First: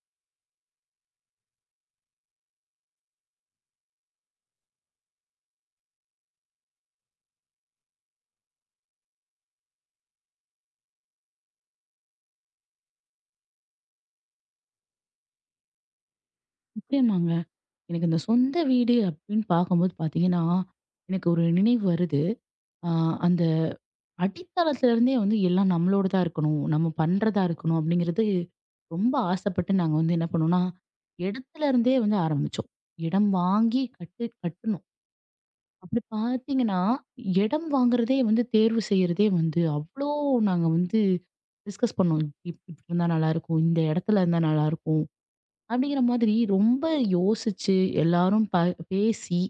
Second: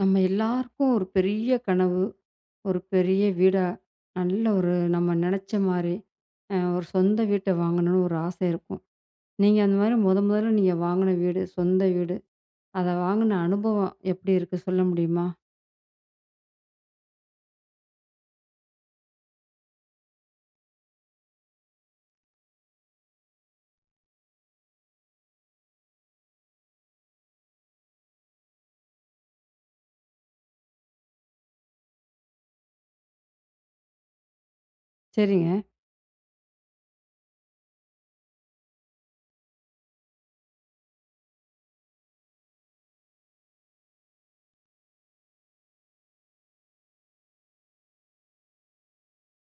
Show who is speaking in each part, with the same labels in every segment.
Speaker 1: நம்ம எல்லாருக்கும் ஒரு பெரிய கனவு, ஒரு பெரிய வீடா, நல்ல ஒரு நம்ம நெனச்ச மாரி, ஒரு சொந்த வீட்ட வாங்கணும்னு ஒரு ஆசை இருக்கும். நீங்க அந்த மாரி மொதல்ல வாங்குன வீடு, சொந்த வீடு, அத வாங்குன அனுபவம் எப்படி இருக்கு சொல்ல முடியுமா?
Speaker 2: நிச்சயமாங்க. எனக்கு இந்த சொந்த வீடு அப்படின்னு பார்க்கும்போது பார்த்தீங்கன்னா, எனக்கு ஒரு நினைவு வருது. அ அந்த அடித்தளத்துலருந்தே வந்து எல்லாம் நம்மளோடதா இருக்கணும். நம்ம பண்றதா இருக்கணும் அப்படிங்கிறது ரொம்ப ஆசைப்பட்டு நாங்க வந்து என்ன பண்ணோம்னா, இடத்துலருந்தே வந்து ஆரம்பிச்சோம். இடம் வாங்கி கட்டு கட்டணும்.
Speaker 1: சரிங்க,
Speaker 2: அப்படி பார்த்தீங்கன்னா, இடம் வாங்குறதே வந்து தேர்வு செய்றதே வந்து அவ்ளோ நாங்க வந்து டிஸ்கஸ் பண்ணோம். இப்படி இருந்தா நல்லாயிருக்கும். இந்த இடத்துல இருந்தா நல்லாயிருக்கும். அப்படிங்கிற மாதிரி ரொம்ப யோசிச்சு எல்லாரும் பேசி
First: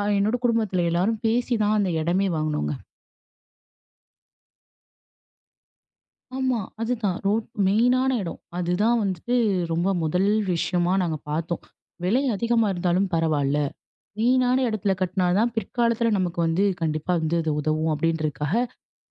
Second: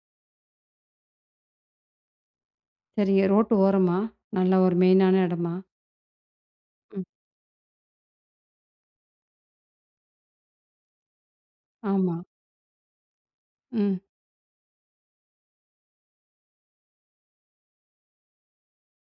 Speaker 2: என்னோட குடும்பத்துல எல்லாரும் பேசி தான் அந்த இடமே வாங்குனோங்க.
Speaker 1: சரிங்க. ரோட்டு ஓரமா? நல்லா ஒரு மெயினான இடமா?
Speaker 2: ஆமா.
Speaker 1: ம்.
Speaker 2: அதுதான் ரோட் மெயினான இடம். அதுதான் வந்துட்டு ரொம்ப முதல் விஷயமா நாங்க பார்த்தோம்.
Speaker 1: ஆமா.
Speaker 2: விலை அதிகமா இருந்தாலும் பரவால்ல.
Speaker 1: ம்.
Speaker 2: மெயினான இடத்துல கட்டினா தான் பிற்காலத்துல நமக்கு வந்து கண்டிப்பா வந்து அது உதவும் அப்படின்றதுக்காக,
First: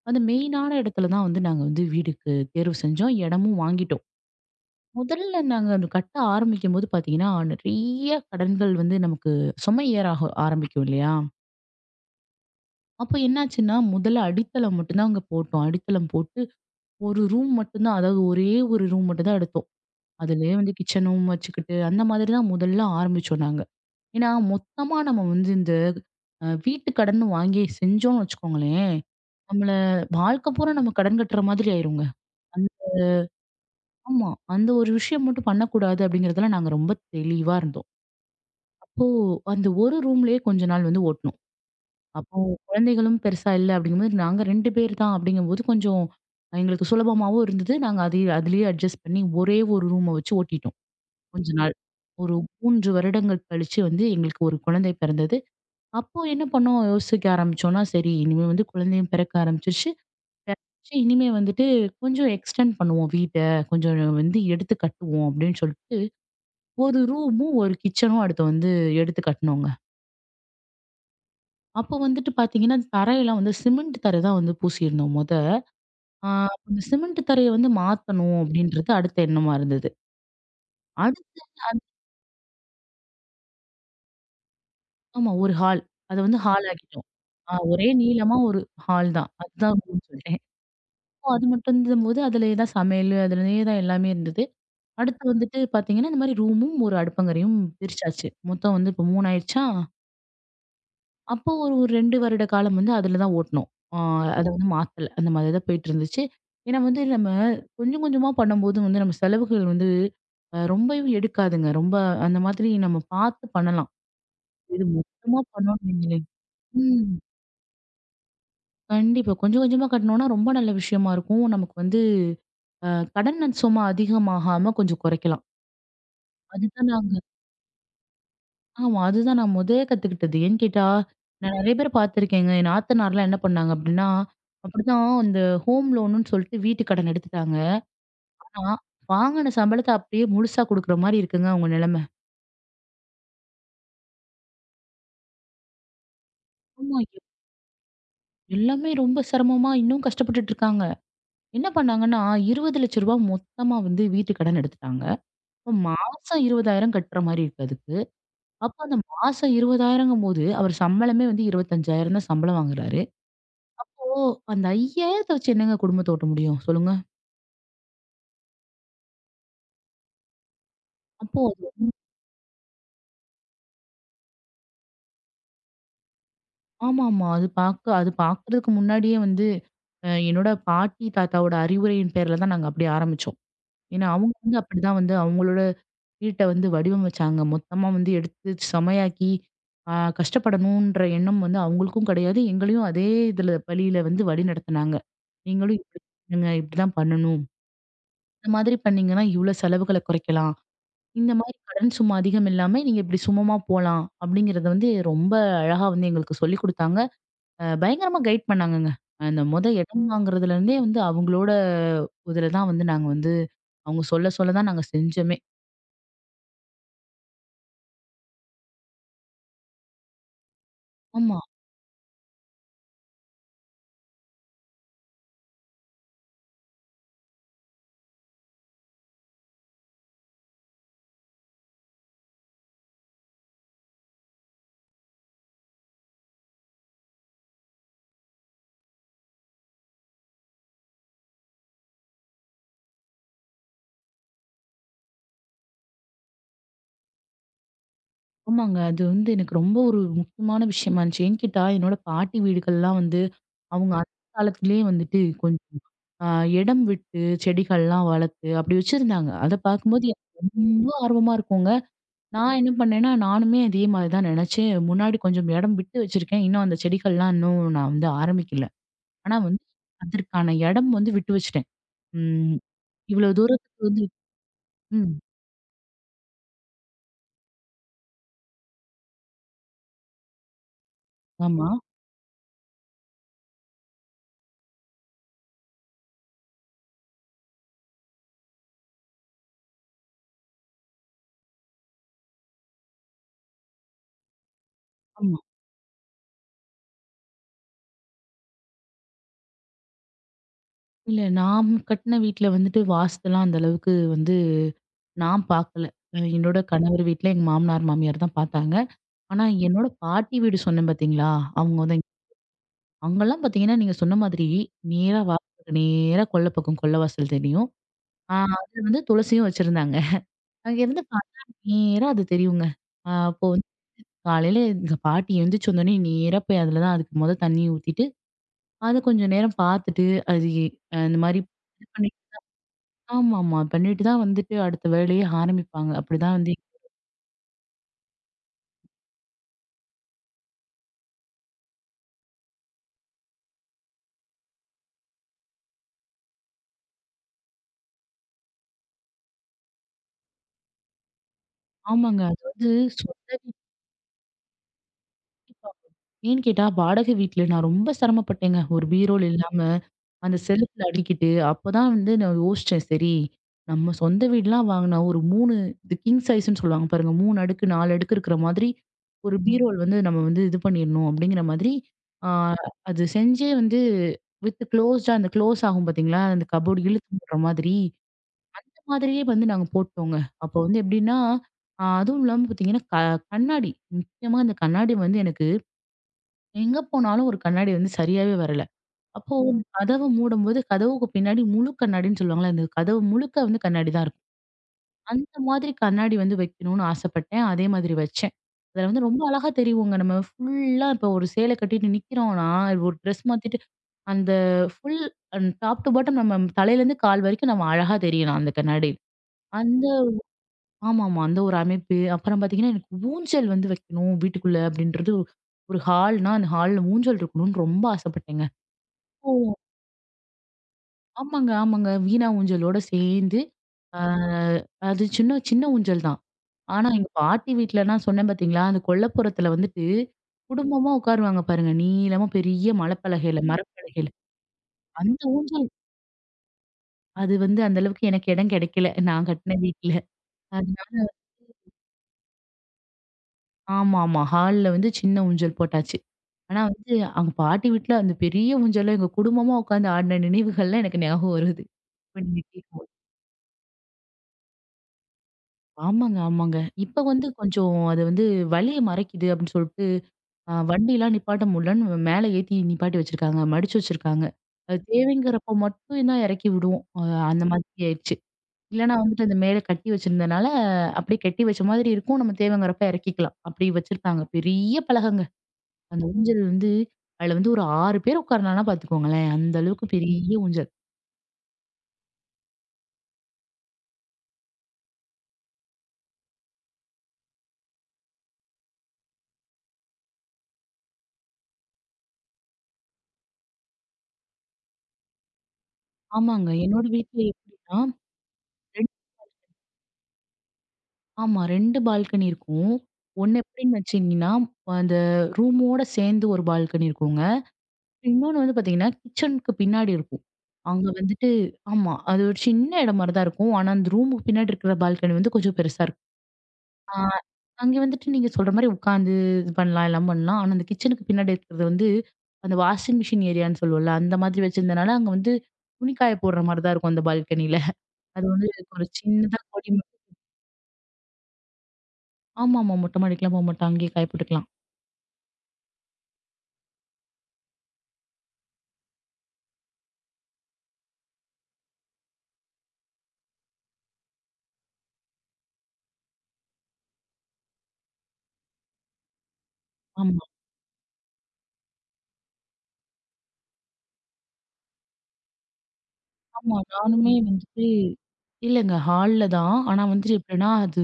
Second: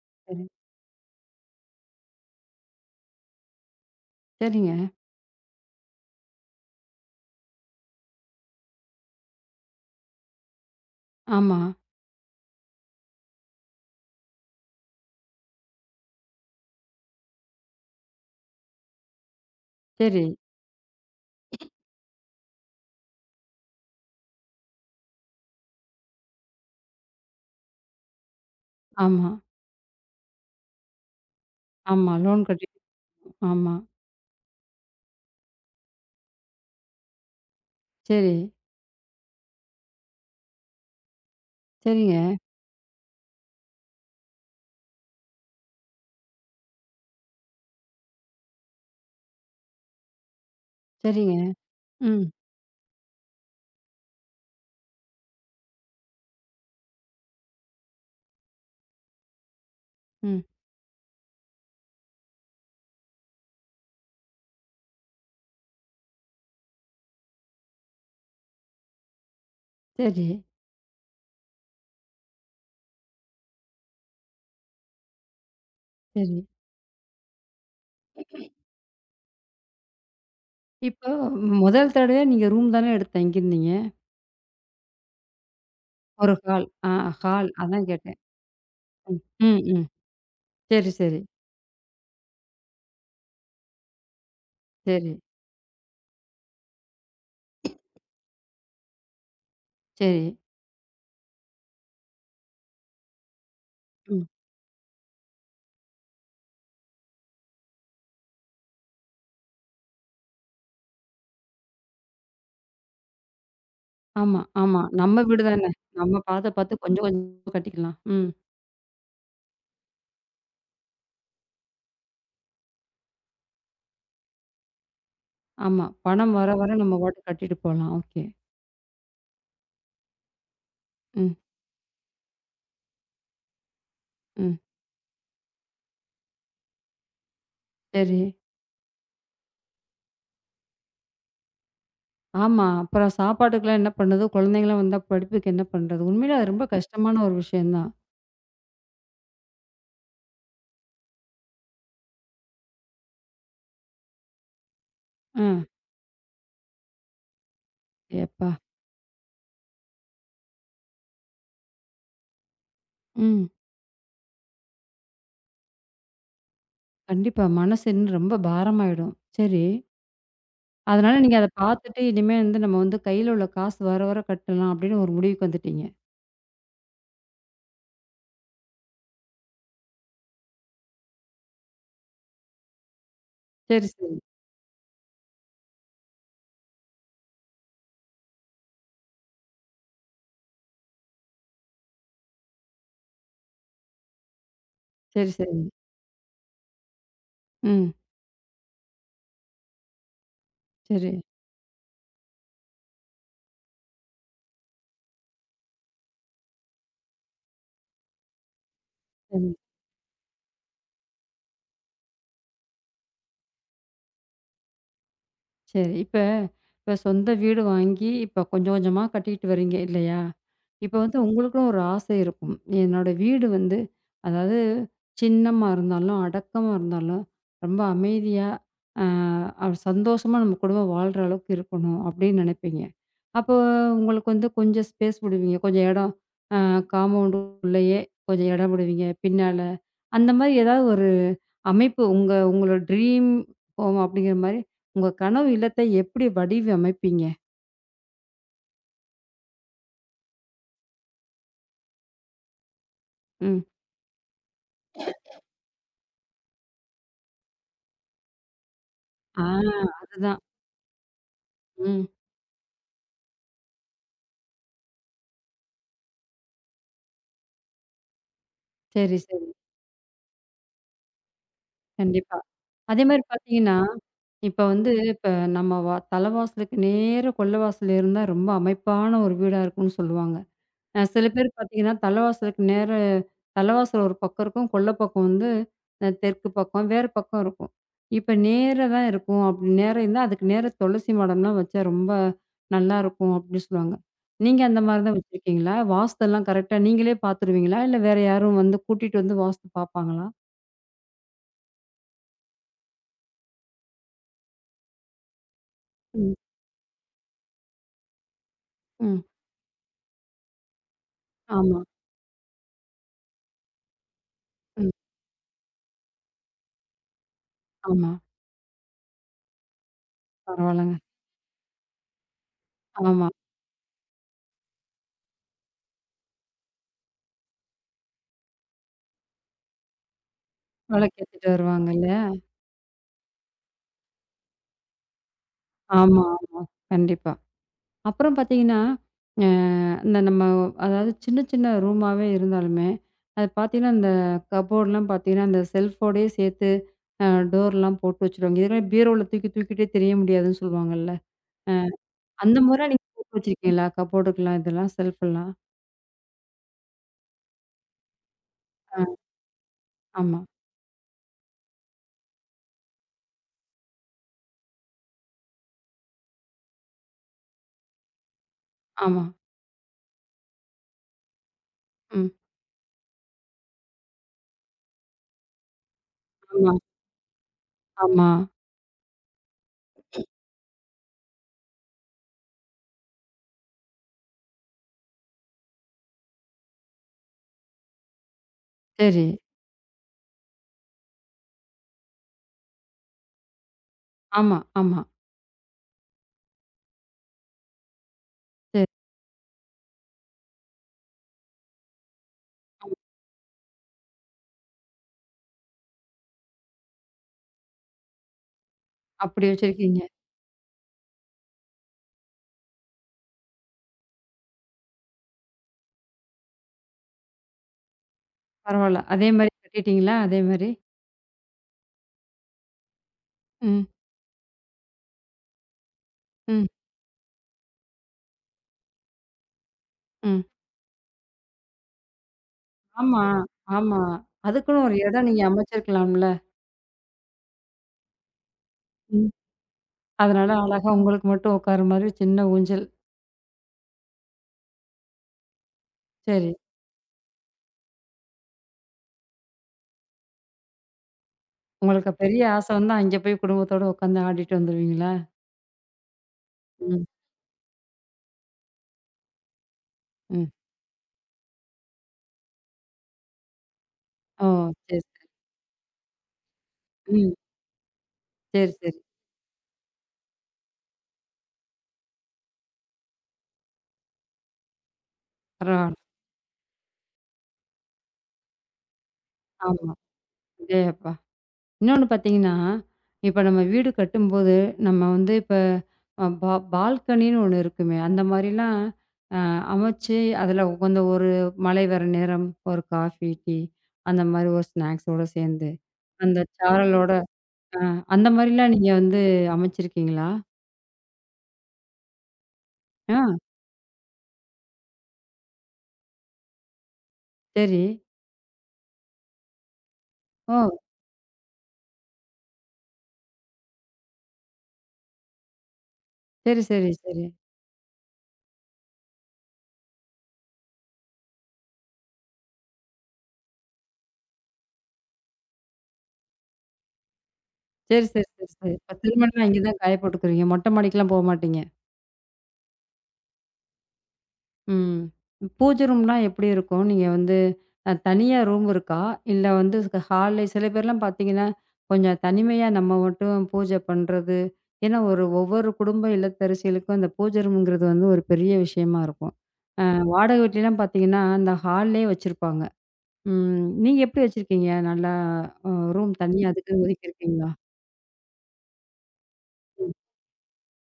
Speaker 2: அந்த
Speaker 1: சரி.
Speaker 2: மெயினான இடத்துல தான் வந்து நாங்க வந்து வீடுக்கு தேர்வு செஞ்சோம். இடமும் வாங்கிட்டோம்.
Speaker 1: சரிங்க.
Speaker 2: முதல்ல நாங்க அது கட்ட ஆரம்பிக்கும்போது பார்த்தீங்கன்னா, நிறைய கடன்கள் வந்து நமக்கு சுமை ஏற ஆக ஆரம்பிக்கும் இல்லையா?
Speaker 1: ஆமா.
Speaker 2: அப்ப என்னாச்சுன்னா, முதல்ல அடித்தளம் மட்டும் தான் அங்க போட்டோம். அடித்தளம் போட்டு, ஒரு ரூம் மட்டும் தான் அதாவது ஒரே ஒரு ரூம் மட்டும் தான் எடுத்தோம்.
Speaker 1: சரி.
Speaker 2: அதிலயே வந்து கிச்சனும் வச்சுக்கிட்டு, அந்த மாதிரி தான் முதல்ல ஆரம்பிச்சோம் நாங்க. ஏன்னா, மொத்தமா நம்ம வந்து இந்த வீட்டு கடன் வாங்கி செஞ்சோம்னு வச்சுக்கோங்களேன்,
Speaker 1: ஆமா.
Speaker 2: நம்மள வாழ்க்கை பூரா நம்ம கடன் கட்டுற மாதிரி ஆயிருங்க.
Speaker 1: ஆமா. லோன்
Speaker 2: அந்
Speaker 1: கட்டி ஆமா.
Speaker 2: ஆமா. அந்த ஒரு விஷயம் மட்டும் பண்ணக்கூடாது அப்படிங்கிறதுல நாங்க ரொம்ப தெளிவா இருந்தோம்.
Speaker 1: சரி.
Speaker 2: அப்போ அந்த ஒரு ரூம்லயே கொஞ்ச நாள் வந்து ஓட்டுனோம்.
Speaker 1: சரிங்க.
Speaker 2: அப்போ குழந்தைகளும் பெருசா இல்ல அப்படிங்கும்போது நாங்க 2 பேர் தான் அப்படிங்கும்போது கொஞ்சம் எங்களுக்கு சுலபமாவும் இருந்தது. நாங்க அதை அதிலேயே அட்ஜஸ்ட் பண்ணி ஒரே ஒரு ரூம வச்சு ஓட்டிட்டோம்.
Speaker 1: சரிங்க.
Speaker 2: கொஞ்ச நாள்.
Speaker 1: ம்.
Speaker 2: ஒரு 3 வருடங்கள் கழிச்சு வந்து எங்களுக்கு ஒரு குழந்தை பிறந்தது. அப்போ என்ன பண்ணோம் யோசிக்க ஆரம்பிச்சோம்னா, சரி இனிமே வந்து குழந்தையும் பிறக்க ஆரம்பிச்சிருச்சு.
Speaker 1: ம்.
Speaker 2: பிறந்துச்சு இனிமே வந்துட்டு கொஞ்சம் எக்ஸ்டெண்ட் பண்ணுவோம் வீட்ட. கொஞ்சம் வந்து எடுத்து கட்டுவோம் அப்படின்னு சொல்லிட்டு ஒரு ரூமும், ஒரு கிச்சனும் அடுத்து வந்து எடுத்து கட்டுனோங்க.
Speaker 1: சரி.
Speaker 2: அப்போ வந்துட்டு பார்த்தீங்கன்னா, தரையெல்லாம் வந்து சிமெண்ட் தரை தான் வந்து பூசியிருந்தோம் மொத. ஆ
Speaker 1: சரி.
Speaker 2: அந்த சிமெண்ட் தரைய வந்து மாத்தணும் அப்படின்றது அடுத்த எண்ணமா இருந்தது.
Speaker 1: இப்போ
Speaker 2: அடுத்து
Speaker 1: முதல் தடவையா நீங்க ரூம் தானே எடுத்து தங்கியிருந்தீங்க.
Speaker 2: ஆமா ஒரு ஹால். அத
Speaker 1: ஒரு
Speaker 2: வந்து
Speaker 1: ஹால்.
Speaker 2: ஹால்
Speaker 1: ஆ
Speaker 2: ஆக்கிட்டோம்.
Speaker 1: ஹால் அதான்
Speaker 2: ஒரே
Speaker 1: கேட்டேன்.
Speaker 2: நீளமா ஒரு ஹால்
Speaker 1: ம்.
Speaker 2: தான்.
Speaker 1: ம்,
Speaker 2: அதுதான்
Speaker 1: ம்.
Speaker 2: ரூம்னு சொல்லிட்டேன்.
Speaker 1: சரி, சரி,
Speaker 2: அது மட்டும் இருந்தபோது அதிலேயே தான் சமையல், அதிலேயே தான் எல்லாமே இருந்தது.
Speaker 1: சரி,
Speaker 2: அடுத்து வந்துட்டு பார்த்தீங்கன்னா, இந்த மாரி ரூமும், ஒரு அடுப்பங்கரையும் பிரிச்சாச்சு. மொத்தம் வந்து இப்போ 3 ஆயிருச்சா?
Speaker 1: சரி.
Speaker 2: அப்போ ஒரு ஒரு 2 வருட காலம் வந்து அதுல தான் ஓட்டுனோம். ஆ
Speaker 1: ம்.
Speaker 2: அத ஓ! வந்து மாத்தல. அந்த மாதிரி தான் போயிட்டுருந்துச்சு. ஏன்னா வந்து நம்ம கொஞ்சம் கொஞ்சமா பண்ணும்போது வந்து நம்ம செலவுகள் வந்து ரொம்பவும் எடுக்காதுங்க. ரொம்ப அந்த மாதிரி நம்ம பார்த்து பண்ணலாம்.
Speaker 1: ஆமா, ஆமா.
Speaker 2: இது
Speaker 1: நம்ம
Speaker 2: மொத்தமா
Speaker 1: வீடு தானே.
Speaker 2: பண்ணோம்னு
Speaker 1: நம்ம
Speaker 2: வைங்களேன்.
Speaker 1: பாத்த பாத்து கொஞ்சம்
Speaker 2: ம்.
Speaker 1: கொஞ்சம் கட்டிக்கலாம். ம்.
Speaker 2: கண்டிப்பா. கொஞ்சம் கொஞ்சமா கட்டுனோம்னா ரொம்ப நல்ல விஷயமா இருக்கும். நமக்கு வந்து அ கடன் நச்சமா அதிகமாகாம கொஞ்சம் குறைக்கலாம்.
Speaker 1: ஆமா. பணம் வர வர
Speaker 2: அதுதான்
Speaker 1: நம்ம
Speaker 2: நாங்க
Speaker 1: பாட்டுக்கு கட்டிட்டு போலாம். ஓகே.
Speaker 2: ஆமா. அதுதான் நான் முதலே கத்துக்கிட்டது. ஏன்னு கேட்டா,
Speaker 1: ம்,
Speaker 2: நான் நெறைய பேர பார்த்துருக்கேங்க. என் நாத்தனார்லாம் என்ன பண்ணாங்க அப்டின்னா,
Speaker 1: ம்.
Speaker 2: அப்படிதான் இந்த ஹோம் லோனுன்னு சொல்லிட்டு வீட்டு கடன் எடுத்துட்டாங்க.
Speaker 1: சரி.
Speaker 2: ஆனா, வாங்குன சம்பளத்த அப்படியே முழுசா குடுக்குற மாரி இருக்குங்க அவங்க நிலைமை.
Speaker 1: ஆமா. அப்புறம் சாப்பாட்டுக்கெல்லாம் என்ன பண்ணுறது? குழந்தைங்கலாம் வந்தா படிப்புக்கு என்ன பண்றது? உண்மையிலே அது ரொம்ப
Speaker 2: ஆமா.
Speaker 1: கஷ்டமான ஒரு விஷயம் தான்.
Speaker 2: எல்லாமே ரொம்ப சிரமமா இன்னும் கஷ்டப்பட்டுட்டு இருக்காங்க. என்ன பண்ணாங்கன்னா, ரூ. 20,00,000 மொத்தமா வந்து வீட்டு கடன் எடுத்துட்டாங்க.
Speaker 1: ஆ.
Speaker 2: அப்ப மாசம் 20,000 கட்டுற மாரி இருக்கு அதுக்கு.
Speaker 1: எப்பா!
Speaker 2: அப்ப அந்த மாசம் 20,000ங்கும்போது, அவர் சம்பளமே வந்து 25,000 தான் சம்பளம் வாங்குறாரு.
Speaker 1: ம்.
Speaker 2: அந்த 5,000த்த வச்சு என்னங்க குடும்பத்த ஓட்ட முடியும்? சொல்லுங்க.
Speaker 1: கண்டிப்பா. மனசு இன்னும் ரொம்ப பாரமாயிடும். சரி. அதனால நீங்க
Speaker 2: அப்போ
Speaker 1: அத பார்த்துட்டு, இனிமே வந்து நம்ம வந்து கையில உள்ள காசு வர வர கட்டலாம் அப்படின்னு ஒரு முடிவுக்கு வந்துட்டீங்க.
Speaker 2: ஆமாமா. அது பாக்க அது பாக்குறதுக்கு முன்னாடியே வந்து, என்னோட பாட்டி, தாத்தாவோட அறிவுரையின் பேர்ல தான் நாங்க அப்படி ஆரம்பிச்சோம்.
Speaker 1: சரி,
Speaker 2: ஏன்னா,
Speaker 1: சரி.
Speaker 2: அவங்க வந்து அப்படிதான் வந்து அவங்களோட வீட்ட வந்து வடிவமைச்சாங்க. மொத்தமா வந்து எடுத்து செமையாக்கி, ஆ கஷ்டப்படணுன்ற எண்ணம் வந்து அவங்களுக்கும் கிடையாது. எங்களையும் அதே இதுல வழியில வந்து வழிநடத்துனாங்க.
Speaker 1: சரி, சரிங்க.
Speaker 2: நீங்களும் இப்படி பண்ணுங்க, இப்படிதான் பண்ணணும்.
Speaker 1: ம்.
Speaker 2: இந்த மாதிரி பண்ணீங்கன்னா, இவ்ளோ செலவுகளை குறைக்கலாம்.
Speaker 1: சரி.
Speaker 2: இந்த மாதிரி கடன் சுமை அதிகம் இல்லாம, நீங்க இப்படி சுமமா போலாம். அப்படிங்கிறத வந்து ரொம்ப அழகா வந்து எங்களுக்கு சொல்லிக் குடுத்தாங்க. பயங்கரமா கைட் பண்ணாங்கங்க. அந்த
Speaker 1: சரி.
Speaker 2: மொத இடம் வாங்குறதுலருந்தே வந்து அவங்களோட இதுல தான் வந்து நாங்க வந்து அவங்க சொல்ல சொல்ல தான் நாங்க செஞ்சோமே.
Speaker 1: சரி. இப்ப இப்ப சொந்த வீடு வாங்கி, இப்ப கொஞ்சம் கொஞ்சமா கட்டிட்டு வரீங்க இல்லையா? இப்ப வந்து
Speaker 2: ஆமா,
Speaker 1: உங்களுக்குன்னு ஒரு ஆசை இருக்கும். என்னோட வீடு வந்து அதாவது சின்னமா இருந்தாலும், அடக்கமா இருந்தாலும், ரொம்ப அமைதியா, அ அ சந்தோஷமா நம்ம குடும்பம் வாழ்ற அளவுக்கு இருக்கணும் அப்படின்னு நினைப்பீங்க. அப்போ உங்களுக்கு வந்து கொஞ்சம் ஸ்பேஸ் விடுவீங்க. கொஞ்சம் இடம் அ காம்பவுண்டுக்குள்ளேயே கொஞ்சம் இடம் விடுவீங்க. பின்னால அந்த மாரி ஏதாவது ஒரு அமைப்பு உங்களோட ட்ரீம் ஹோம் அப்படிங்கிற மாரி, உங்க கனவு இல்லத்தை எப்படி வடிவமைப்பீங்க?
Speaker 2: ஆமாங்க. அது வந்து எனக்கு ரொம்ப ஒரு முக்கியமான விஷயமா இருந்துச்சு. ஏன்னு கேட்டா, என்னோட பாட்டி வீடுகள்லாம் வந்து
Speaker 1: ம்.
Speaker 2: அவங்க அந்த காலத்திலேயே வந்துட்டு கொஞ்சம் அ இடம் விட்டு செடிகள்லாம் வளர்த்து அப்படி வச்சிருந்தாங்க.
Speaker 1: ஆ
Speaker 2: அத பார்க்கும்போது
Speaker 1: அதுதான்.
Speaker 2: எனக்கு ரொம்ப ஆர்வமா இருக்குங்க.
Speaker 1: ம்.
Speaker 2: நான் என்ன பண்ணேன்னா, நானுமே அதே மாரி தான் நினைச்சேன். முன்னாடி கொஞ்சம் இடம் விட்டு வச்சிருக்கேன். இன்னும் அந்த செடிகள்லாம் இன்னும் நான் வந்து ஆரம்பிக்கல.
Speaker 1: சரி,
Speaker 2: ஆனா
Speaker 1: சரி.
Speaker 2: வந்து, அதற்கான இடம் வந்து விட்டு வச்சுட்டேன்.
Speaker 1: கண்டிப்பா.
Speaker 2: ம்.
Speaker 1: அதே மாரி
Speaker 2: இவ்வளோ
Speaker 1: பார்த்தீங்கன்னா,
Speaker 2: தூரத்துக்கு வந்து
Speaker 1: இப்ப வந்து
Speaker 2: ம்.
Speaker 1: இப்ப நம்ம தலவாசலுக்கு நேரா கொல்ல வாசல் இருந்தா ரொம்ப அமைப்பான ஒரு வீடா இருக்கும்னு சொல்லுவாங்க. சில பேர்
Speaker 2: ஆமா,
Speaker 1: பார்த்தீங்கன்னா, தலைவாசலுக்கு நேர தலைவாசல் ஒரு பக்கம் இருக்கும். கொல்ல பக்கம் வந்து தெற்கு பக்கம், வேறு பக்கம் இருக்கும். இப்ப நேரா தான் இருக்கும். அப்படி நேரா இருந்தா, அதுக்கு நேரா துளசி மாடம்லாம் வச்சா ரொம்ப நல்லாயிருக்கும் அப்படின்னு சொல்லுவாங்க. நீங்க அந்த மாரி தான்
Speaker 2: ஆமா.
Speaker 1: வச்சிருக்கீங்களா? வாஸ்துலாம் கரெக்ட்டா நீங்களே பார்த்துருவீங்களா? இல்ல வேற யாரும் வந்து கூட்டிட்டு வந்து வாஸ்து பார்ப்பாங்களா?
Speaker 2: இல்ல நான் கட்ன வீட்ல வந்துட்டு வாஸ்துலாம் அந்த அளவுக்கு வந்து நான் பார்க்கல.
Speaker 1: ம்,
Speaker 2: என்னோட கணவர் வீட்ல எங்க மாமனார், மாமியார் தான் பார்த்தாங்க.
Speaker 1: ம்.
Speaker 2: ஆனா என்னோட பாட்டி வீடு சொன்னேன் பார்த்தீங்களா?
Speaker 1: ஆமா.
Speaker 2: அவங்க வந்து அங்கலாம் பார்த்தீங்கன்னா, நீங்க சொன்ன மாதிரி
Speaker 1: ம்.
Speaker 2: நேரா வாசலுக்கு நேரா கொல்ல பக்கம் கொல்ல வாசல் தெரியும்.
Speaker 1: ஆமா.
Speaker 2: அதுல வந்து துளசியும் வச்சிருந்தாங்க.
Speaker 1: பரவால்லங்க.
Speaker 2: அங்கேருந்து பார்த்தா நேரா அது தெரியுங்க.
Speaker 1: ஆமா.
Speaker 2: அப்போ காலையில எங்க பாட்டி எந்திரிச்சு வந்தோடனே நேரா போய் அதில தான் அதுக்கு மொத தண்ணி ஊத்திட்டு, அத கொஞ்சம் நேரம் பார்த்துட்டு, அது இந்த மாரி
Speaker 1: விளக்கேத்திட்டு
Speaker 2: இது
Speaker 1: வருவாங்கல்ல.
Speaker 2: பண்ணி ஆமாமா. பண்ணிட்டு தான் வந்துட்டு அடுத்த வேலையே ஆரம்பிப்பாங்க.
Speaker 1: ஆமா,
Speaker 2: அப்படிதான் வந்து
Speaker 1: ஆமா. கண்டிப்பா. அப்புறம் பார்த்தீங்கன்னா, அ இந்த நம்ம அதாவது சின்ன சின்ன ரூமாவே இருந்தாலுமே, அது பார்த்தீங்கன்னா, இந்த கப்போர்ட்லாம் பார்த்தீங்கன்னா, அந்த செல்ஃபோடயே சேர்த்து அ டோர்லாம் போட்டு வச்சுருவாங்க. இதெல்லாம் பீரோல தூக்கி தூக்கிட்டே திரிய முடியாதுன்னு சொல்லுவாங்கல்ல.
Speaker 2: ஆமாங்க.
Speaker 1: அந்த
Speaker 2: அதாவது
Speaker 1: முறை நீங்க
Speaker 2: சொந்த
Speaker 1: போட்டு
Speaker 2: வீட்ல
Speaker 1: வச்சிருக்கீங்களா? கப்போர்டுக்குலாம் இதெல்லாம் செல்ஃபெல்லாம்?
Speaker 2: இப்ப ஏன்னு கேட்டா, வாடகை வீட்ல நான் ரொம்ப சிரமப்பட்டேங்க. ஒரு
Speaker 1: அ
Speaker 2: பீரோல் இல்லாம. அந்த
Speaker 1: ஆமா,
Speaker 2: செல்ஃப்ல அடுக்கிட்டு, அப்பதான் வந்து நான் யோசிச்சேன். சரி, நம்ம சொந்த வீடுலாம் வாங்குனா, ஒரு 3 இது கிங் சைஸ்ன்னு சொல்லுவாங்க பாருங்க. 3 அடுக்கு, 4 அடுக்கு இருக்கிற மாதிரி
Speaker 1: ஆமா.
Speaker 2: ஒரு பீரோல் வந்து நம்ம வந்து இது பண்ணிடணும் அப்படிங்கிற மாதிரி,
Speaker 1: ம்.
Speaker 2: ஆ அது செஞ்சே வந்து வித் க்ளோஸ்டா அந்த க்ளோஸ் ஆகும் பார்த்தீங்களா? அந்த
Speaker 1: ஆமா,
Speaker 2: கபோர்டு இழுத்து மூடுற மாதிரி,
Speaker 1: ஆமா.
Speaker 2: இந்த மாதிரியே வந்து நாங்க போட்டோங்க. அப்போ வந்து எப்படின்னா, அதுவும் இல்லாம பார்த்தீங்கன்னா, கண்ணாடி முக்கியமா அந்த கண்ணாடி வந்து எனக்கு எங்க போனாலும் ஒரு கண்ணாடி வந்து சரியாவே வரல.
Speaker 1: சரி.
Speaker 2: அப்போ கதவ மூடும்போது கதவுக்கு பின்னாடி முழு கண்ணாடின்னு சொல்லுவாங்கல்ல, அந்த கதவு முழுக்க வந்து கண்ணாடி தான் இருக்கும்.
Speaker 1: ஆமா, ஆமா.
Speaker 2: அந்த மாதிரி கண்ணாடி வந்து வைக்கணும்னு ஆசைப்பட்டேன். அதே மாதிரி வச்சேன்.
Speaker 1: சரி.
Speaker 2: அதுல வந்து ரொம்ப அழகா தெரியுங்க. நம்ம ஃபுல்லா இப்போ ஒரு சேலை கட்டிட்டு நிக்கிறோம்னா,
Speaker 1: ம்.
Speaker 2: ஒரு ட்ரெஸ் மாத்திட்டு அந்த ஃபுல் டாப் டு பாட்டம் நம்ம தலையிலேருந்து கால் வரைக்கும் நம்ம அழகா தெரியலாம் அந்த கண்ணாடியில.
Speaker 1: அப்படி
Speaker 2: அந்த
Speaker 1: வச்சிருக்கீங்க.
Speaker 2: ஆமாமா. அந்த ஒரு அமைப்பு. அப்புறம் பார்த்தீங்கன்னா, எனக்கு ஊஞ்சல் வந்து வைக்கணும் வீட்டுக்குள்ள அப்படின்றது ஒரு ஹால்னா, அந்த ஹால்ல ஊஞ்சல் இருக்கணும்னு ரொம்ப ஆசைப்பட்டேங்க.
Speaker 1: பரவால்ல. அதே மாரி கட்டிட்டீங்களா? அதே மாரி?
Speaker 2: ஆமாங்க, ஆமாங்க. வீணா ஊஞ்சலோட சேர்ந்து,
Speaker 1: ம்,
Speaker 2: ஆ அது சின்ன சின்ன ஊஞ்சல் தான்.
Speaker 1: ம்,
Speaker 2: ஆனா எங்க பாட்டி வீட்லனா சொன்னேன் பார்த்தீங்களா, அந்த கொல்லைப்புறத்துல வந்துட்டு
Speaker 1: ம்.
Speaker 2: குடும்பமா உட்காருவாங்க பாருங்க. நீளமா பெரிய
Speaker 1: ஆமா,
Speaker 2: மலப்பலகையில,
Speaker 1: ஆமா.
Speaker 2: மரப்பலகையில.
Speaker 1: அதுக்குன்னு ஒரு
Speaker 2: அந்த
Speaker 1: இடம் நீங்க
Speaker 2: ஊஞ்சல்
Speaker 1: அமைச்சிருக்கலாம்ல.
Speaker 2: அது வந்து அந்த அளவுக்கு எனக்கு இடம் கிடைக்கல. நான்
Speaker 1: ம்.
Speaker 2: கட்டின வீட்ல.
Speaker 1: அதனால
Speaker 2: அதுனா
Speaker 1: அழகா உங்களுக்கு மட்டும் உட்கார்ற மாரி சின்ன ஊஞ்சல்.
Speaker 2: ஆமாமா. ஹால்ல வந்து சின்ன ஊஞ்சல் போட்டாச்சு.
Speaker 1: சரி.
Speaker 2: ஆனா வந்து அவங்க பாட்டி வீட்ல அந்த பெரிய ஊஞ்சல்ல எங்க குடும்பமா உட்காந்து ஆடின நினைவுகள்லாம் எனக்கு ஞாபகம் வருது.
Speaker 1: உங்களுக்கு
Speaker 2: இப்ப
Speaker 1: பெரிய
Speaker 2: நீங்க
Speaker 1: ஆசை
Speaker 2: கேட்கும்
Speaker 1: வந்தா அங்க போய் குடும்பத்தோட உட்காந்து ஆடிட்டு வந்துருவீங்களா?
Speaker 2: ஆமாங்க, ஆமாங்க. இப்ப
Speaker 1: ம்.
Speaker 2: வந்து கொஞ்சம் அது வந்து வழிய மறைக்குது அப்படின்னு சொல்ட்டு,
Speaker 1: ம்.
Speaker 2: வண்டிலாம் நிப்பாட்ட முடியலன்னு மேல ஏத்தி நிப்பாட்டி வச்சிருக்காங்க. மடிச்சு வச்சிருக்காங்க.
Speaker 1: ஓ!
Speaker 2: அது
Speaker 1: சரி, சரி.
Speaker 2: தேவைங்கிறப்ப மட்டும் தான் இறக்கி விடுவோம்.
Speaker 1: ம்.
Speaker 2: அந்த மாதிரி ஆயிடுச்சு.
Speaker 1: சரி, சரி.
Speaker 2: இல்லன்னா வந்துட்டு அந்த மேல கட்டி வச்சிருந்தனால, அப்படியே கட்டி வச்ச மாதிரி இருக்கும். நம்ம தேவைங்கிறப்ப இறக்கிக்கலாம். அப்படி வச்சிருக்காங்க. பெரிய பலகங்க.
Speaker 1: பரவால்ல.
Speaker 2: அந்த ஊஞ்சல் வந்து அதுல வந்து ஒரு 6 பேர் உட்காரலாம்னா பாத்துக்கோங்களேன். அந்த அளவுக்கு
Speaker 1: ஆமா.
Speaker 2: பெரிய ஊஞ்சல்.
Speaker 1: அடேயப்பா! இன்னொன்னு பார்த்தீங்கன்னா, இப்ப நம்ம வீடு கட்டும்போது, நம்ம வந்து இப்ப பால்கனின்னு ஒண்ணு இருக்குமே, அந்த மாரிலாம் அ அமைச்சு அதுல உகந்த ஒரு மழை வர நேரம், ஒரு காஃபி, டீ அந்த மாரி ஒரு ஸ்நாக்ஸோட சேர்ந்து, அந்த
Speaker 2: ஆமாங்க. என்னோட
Speaker 1: சாரலோட
Speaker 2: வீட்ல எப்படின்னா
Speaker 1: ஆ, அந்த மாரிலாம் நீங்க வந்து அமைச்சிருக்கீங்களா?
Speaker 2: ஆமா. 2 பால்கனி இருக்கும்.
Speaker 1: ஆ,
Speaker 2: ஒண்ணு எப்படின்னு வச்சீங்கன்னா, அந்த ரூமோட சேர்ந்து ஒரு பால்கனி இருக்குங்க.
Speaker 1: சரி.
Speaker 2: இன்னொன்னு வந்து பார்த்தீங்கன்னா, கிச்சனுக்கு பின்னாடி இருக்கும்.
Speaker 1: ஓ!
Speaker 2: அங்க வந்துட்டு ஆமா. அது ஒரு சின்ன இடம் மாரி தான் இருக்கும். ஆனா, அந்த ரூமுக்கு பின்னாடி இருக்கிற பால்கனி வந்து கொஞ்சம் பெருசா இருக்கும்.
Speaker 1: சரி, சரி,
Speaker 2: ஆ
Speaker 1: சரி.
Speaker 2: அங்க வந்துட்டு நீங்க சொல்ற மாரி உட்காந்து இது பண்ணலாம், எல்லாம் பண்ணலாம். ஆனா, அந்த கிச்சனுக்கு பின்னாடி இருக்கிறது வந்து, அந்த வாஷிங் மிஷின் ஏரியான்னு சொல்லுவோம்ல, அந்த மாதிரி வச்சிருந்தனால, அங்க வந்து துணி காய போடுற மாரி தான் இருக்கும் அந்த பால்கனில.
Speaker 1: சரி, சரி,
Speaker 2: அது
Speaker 1: சரி,
Speaker 2: வந்து
Speaker 1: சரி.
Speaker 2: ஒரு
Speaker 1: இப்ப
Speaker 2: சின்னதா
Speaker 1: திருமணம்னா இங்க
Speaker 2: கொடி
Speaker 1: தான் காய போட்டுக்குறீங்க. மொட்டை மாடிக்கெல்லாம் போக மாட்டீங்க.
Speaker 2: ஆமாமா. மொட்டை மாடிக்கெல்லாம் போக மாட்டோம். அங்கேயே காய போட்டுக்கலாம்.
Speaker 1: ம். பூஜை ரூம்னா எப்படி இருக்கும்? நீங்க வந்து தனியா ரூம் இருக்கா? இல்ல வந்து ஹால்ல சில பேர்லாம் பார்த்தீங்கன்னா, கொஞ்சம் தனிமையா நம்ம மட்டும் பூஜை பண்றது. ஏன்னா ஒவ்வொரு குடும்ப இல்லத்தரசிகளுக்கும் அந்த பூஜை ரூம்ங்கிறது வந்து ஒரு பெரிய விஷயமா இருக்கும்.
Speaker 2: ஆமா.
Speaker 1: வாடகை வீட்லலாம் பார்த்தீங்கன்னா, அந்த ஹால்லேயே வச்சிருப்பாங்க. ம். நீங்க எப்படி வச்சிருக்கீங்க? நல்லா அ ரூம் தனியா
Speaker 2: ஆமா.
Speaker 1: அதுக்குன்னு
Speaker 2: நானுமே
Speaker 1: ஒதுக்கியிருக்கீங்களா?
Speaker 2: வந்துட்டு இல்லங்க. ஹால்ல தான். ஆனா
Speaker 1: ம்.
Speaker 2: வந்துட்டு எப்படின்னா, அது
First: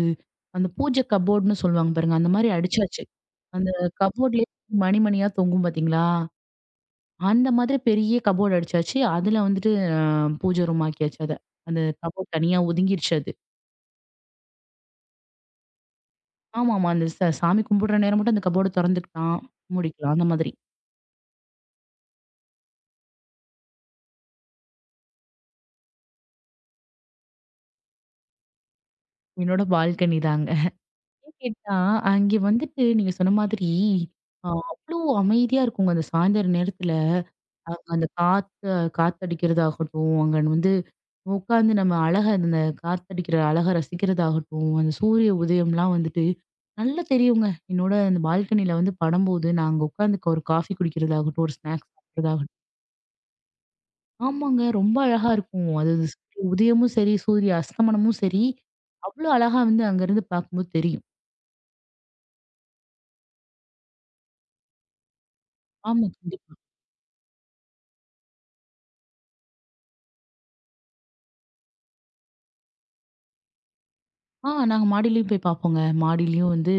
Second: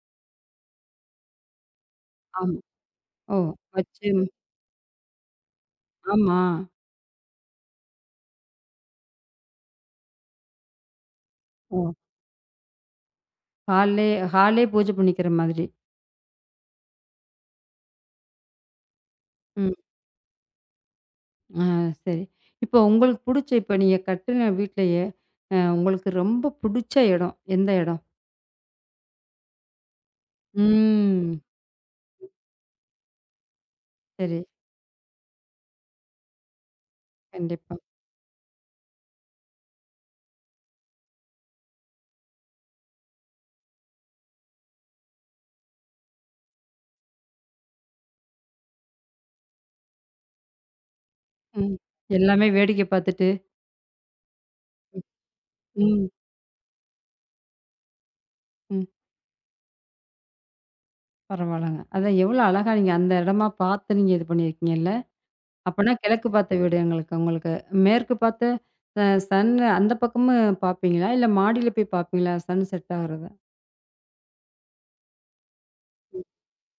Speaker 2: அந்த பூஜை கப்போர்டுன்னு சொல்லுவாங்க பாருங்க. அந்த மாரி
Speaker 1: ஆமா.
Speaker 2: அடிச்சாச்சு.
Speaker 1: ஓ!
Speaker 2: அந்த
Speaker 1: வச்சு
Speaker 2: கப்போர்ட்லயே மணி மணியா தொங்கும் பார்த்தீங்களா?
Speaker 1: ஆமா.
Speaker 2: அந்த மாதிரி பெரிய கப்போர்டு அடிச்சாச்சு. அதுல வந்துட்டு அ பூஜை ரூம் ஆக்கியாச்சு அத.
Speaker 1: ஓ!
Speaker 2: அந்த கப்போர்ட் தனியா ஒதுங்கிருச்சு அது.
Speaker 1: ஹால்லே ஹால்லே பூஜை பண்ணிக்கிற மாதிரி.
Speaker 2: ஆமாமா. அந்த சாமி கும்பிடுற நேரம் மட்டும் அந்த கப்போர்ட தொறந்துக்கலாம்.
Speaker 1: ம்.
Speaker 2: மூடிக்கலாம். அந்த மாதிரி.
Speaker 1: ஆ சரி. இப்போ உங்களுக்கு புடிச்ச இப்ப நீங்க கட்டுன வீட்லயே, உங்களுக்கு ரொம்ப புடிச்ச இடம், எந்த இடம்?
Speaker 2: என்னோட பால்கனி தாங்க. ஏன்
Speaker 1: ம்.
Speaker 2: கேட்டா, அங்கே வந்துட்டு நீங்க சொன்ன மாதிரி
Speaker 1: சரி.
Speaker 2: அவ்ளோ அமைதியா இருக்குங்க அந்த சாயந்தர நேரத்துல.
Speaker 1: கண்டிப்பா.
Speaker 2: அங்க அந்த காத்து காத்தடிக்கிறதாகட்டும், அங்க வந்து உட்காந்து நம்ம அழகா அந்த காத்தடிக்கிற அழக ரசிக்கிறதாகட்டும், அந்த சூரிய உதயம்லாம் வந்துட்டு நல்லா தெரியுங்க. என்னோட அந்த பால்கனியில வந்து படும்போது, நான் அங்க உட்காந்து ஒரு காஃபி குடிக்கிறதாகட்டும், ஒரு
Speaker 1: ம்.
Speaker 2: ஸ்நாக்ஸ்
Speaker 1: எல்லாமே
Speaker 2: சாப்பிடுறதாகட்டும்
Speaker 1: வேடிக்கை பார்த்துட்டு.
Speaker 2: ஆமாங்க. ரொம்ப அழகா இருக்கும். அது அது
Speaker 1: ம்.
Speaker 2: சூரிய உதயமும் சரி, சூரிய அஸ்தமனமும் சரி,
Speaker 1: ம்.
Speaker 2: அவ்ளோ அழகா வந்து அங்கருந்து பார்க்கும்போது தெரியும்.
Speaker 1: பரவால்லங்க. அதான் எவ்வளோ அழகா நீங்க அந்த இடமா பார்த்து நீங்க இது பண்ணியிருக்கீங்க. அப்பன்னா
Speaker 2: ஆமா.
Speaker 1: கிழக்கு
Speaker 2: கண்டிப்பா.
Speaker 1: பார்த்த வீடு எங்களுக்கு உங்களுக்கு. மேற்கு பார்த்த சன் அந்த பக்கமும் பார்ப்பீங்களா? இல்ல மாடியில போய் பார்ப்பீங்களா? சன் செட் ஆகுறத?
Speaker 2: நாங்க மாடியிலயும் போய் பார்ப்போங்க. மாடியிலயும் வந்து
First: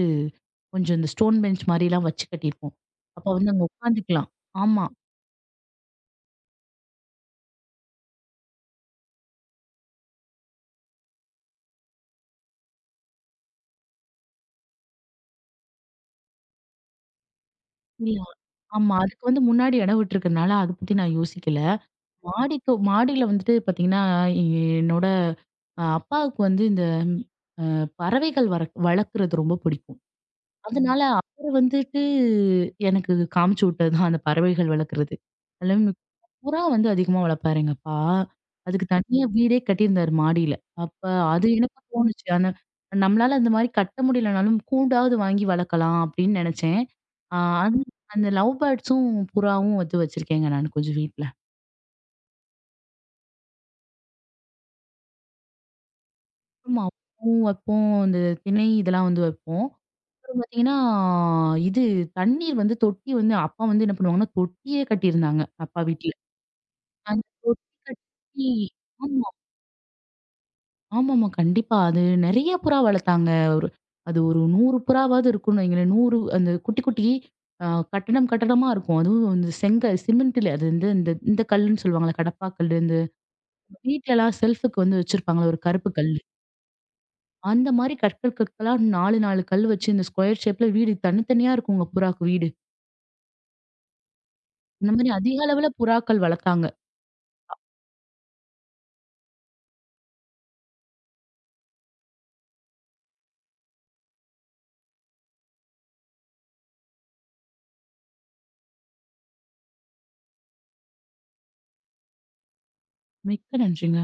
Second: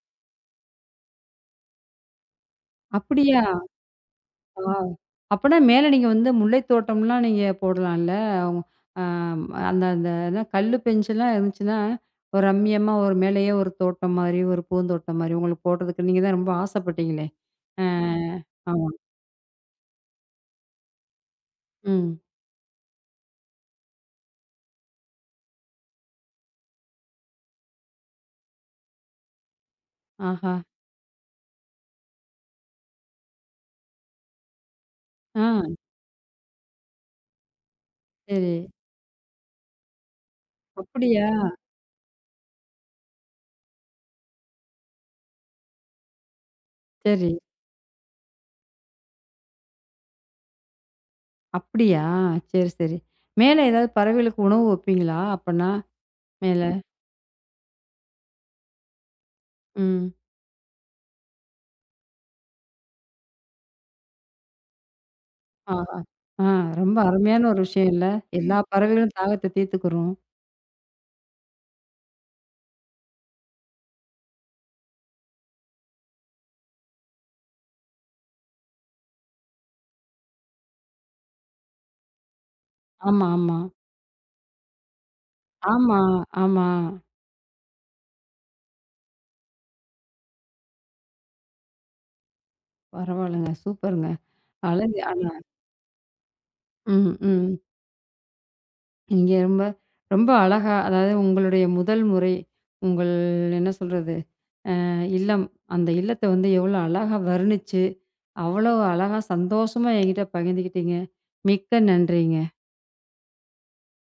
Speaker 2: கொஞ்சம் இந்த ஸ்டோன் பெஞ்ச் மாரிலாம் வச்சு கட்டியிருப்போம். அப்ப
Speaker 1: அப்படியா?
Speaker 2: வந்து அங்க உட்காந்துக்கலாம்.
Speaker 1: ஆ.
Speaker 2: ஆமா.
Speaker 1: அப்பன்னா மேல நீங்க வந்து முல்லை தோட்டம்லாம் நீங்க போடலாம்ல? அ அந்த அந்த என்ன கல்லு பெஞ்செல்லாம் இருந்துச்சுன்னா, ஒரு ரம்மியமா ஒரு மேலேயே ஒரு தோட்டம் மாரி, ஒரு பூந்தோட்டம் மாரி உங்களுக்கு போடுறதுக்கு நீங்க தான் ரொம்ப ஆசைப்பட்டீங்களே! ஆ
Speaker 2: இல்ல
Speaker 1: ஆமா.
Speaker 2: ஆமா. அதுக்கு வந்து முன்னாடி இடம் விட்டுருக்கனால அத பத்தி நான் யோசிக்கல.
Speaker 1: ம்.
Speaker 2: மாடிக்கு மாடியில வந்துட்டு பார்த்தீங்கன்னா, என்னோட அப்பாவுக்கு வந்து இந்த பறவைகள் வர வளர்க்குறது ரொம்ப பிடிக்கும்.
Speaker 1: ஆஹா!
Speaker 2: அதனால அவரு வந்துட்டு எனக்கு காமிச்சு விட்டது தான் அந்த பறவைகள் வளர்க்குறது.
Speaker 1: ஆ
Speaker 2: புறா வந்து அதிகமா வளர்ப்பாருங்கப்பா.
Speaker 1: சரி.
Speaker 2: அதுக்கு தனியா வீடே கட்டியிருந்தாரு மாடியில. அப்ப
Speaker 1: அப்படியா?
Speaker 2: அது எனக்கு தோணுச்சு. ஆனா நம்மளால அந்த மாரி கட்ட முடியலனாலும் கூண்டாவது வாங்கி வளர்க்கலாம் அப்படின்னு நெனச்சேன்.
Speaker 1: சரி.
Speaker 2: ஆ அது அந்த லவ் பேர்ட்ஸும், புறாவும் வந்து வச்சிருக்கேங்க நானு கொஞ்சம் வீட்ல.
Speaker 1: அப்படியா? சரி, சரி. மேல ஏதாவது பறவைகளுக்கு உணவு வைப்பீங்களா அப்பன்னா? மேல.
Speaker 2: ஆமா. பூவும் வைப்போம். இந்த திணை இதெல்லாம் வந்து வைப்போம்.
Speaker 1: ம்.
Speaker 2: அப்புறம் பார்த்தீங்கன்னா, இது தண்ணீர் வந்து தொட்டி வந்து அப்பா வந்து என்ன பண்ணுவாங்கன்னா, தொட்டியே கட்டியிருந்தாங்க அப்பா
Speaker 1: ஆஹா.
Speaker 2: வீட்ல.
Speaker 1: ஆ ரொம்ப
Speaker 2: அந்த
Speaker 1: அருமையான ஒரு
Speaker 2: தொட்டி
Speaker 1: விஷயம் இல்ல?
Speaker 2: கட்டி
Speaker 1: எல்லா பறவைகளும்
Speaker 2: ஆமா.
Speaker 1: தாகத்த தீர்த்துக்கிரும்.
Speaker 2: ஆமாமா. கண்டிப்பா. அது நெறைய புறா வளர்த்தாங்க. ஒரு அது ஒரு 100 புறாவாவது இருக்கும்னு வைங்களேன். 100 அந்த குட்டி, குட்டி அ கட்டடம், கட்டடமா இருக்கும். அதுவும் இந்த செங்கல் சிமெண்ட்ல அது வந்து இந்த இந்த கல்லுன்னு சொல்லுவாங்கல்ல. கடப்பா கல்லு. இந்த
Speaker 1: ஆமா, ஆமா.
Speaker 2: வீட்லலாம் செல்ஃபுக்கு வந்து வச்சிருப்பாங்கல்ல ஒரு கருப்பு
Speaker 1: ஆமா,
Speaker 2: கல்.
Speaker 1: ஆமா.
Speaker 2: அந்த மாரி கற்கள் கற்களா 4, 4 கல் வச்சு இந்த ஸ்கொயர் ஷேப்ல வீடு தனித்தனியா இருக்குங்க புறாக்கு வீடு.
Speaker 1: பரவால்லங்க. சூப்பருங்க.
Speaker 2: இந்த
Speaker 1: அழகு
Speaker 2: மாரி
Speaker 1: ஆனா.
Speaker 2: அதிக அளவுல புறாக்கள் வளர்த்தாங்க.
Speaker 1: ம், ம். நீங்க ரொம்ப ரொம்ப அழகா அதாவது உங்களுடைய முதல் முறை, உங்கள் என்ன சொல்றது? இல்லம். அந்த இல்லத்த வந்து எவ்வளோ அழகா வர்ணிச்சு, அவ்வளோ அழகா சந்தோஷமா என்கிட்ட பகிர்ந்துக்கிட்டீங்க. மிக்க நன்றிங்க.
Speaker 2: மிக்க நன்றிங்க.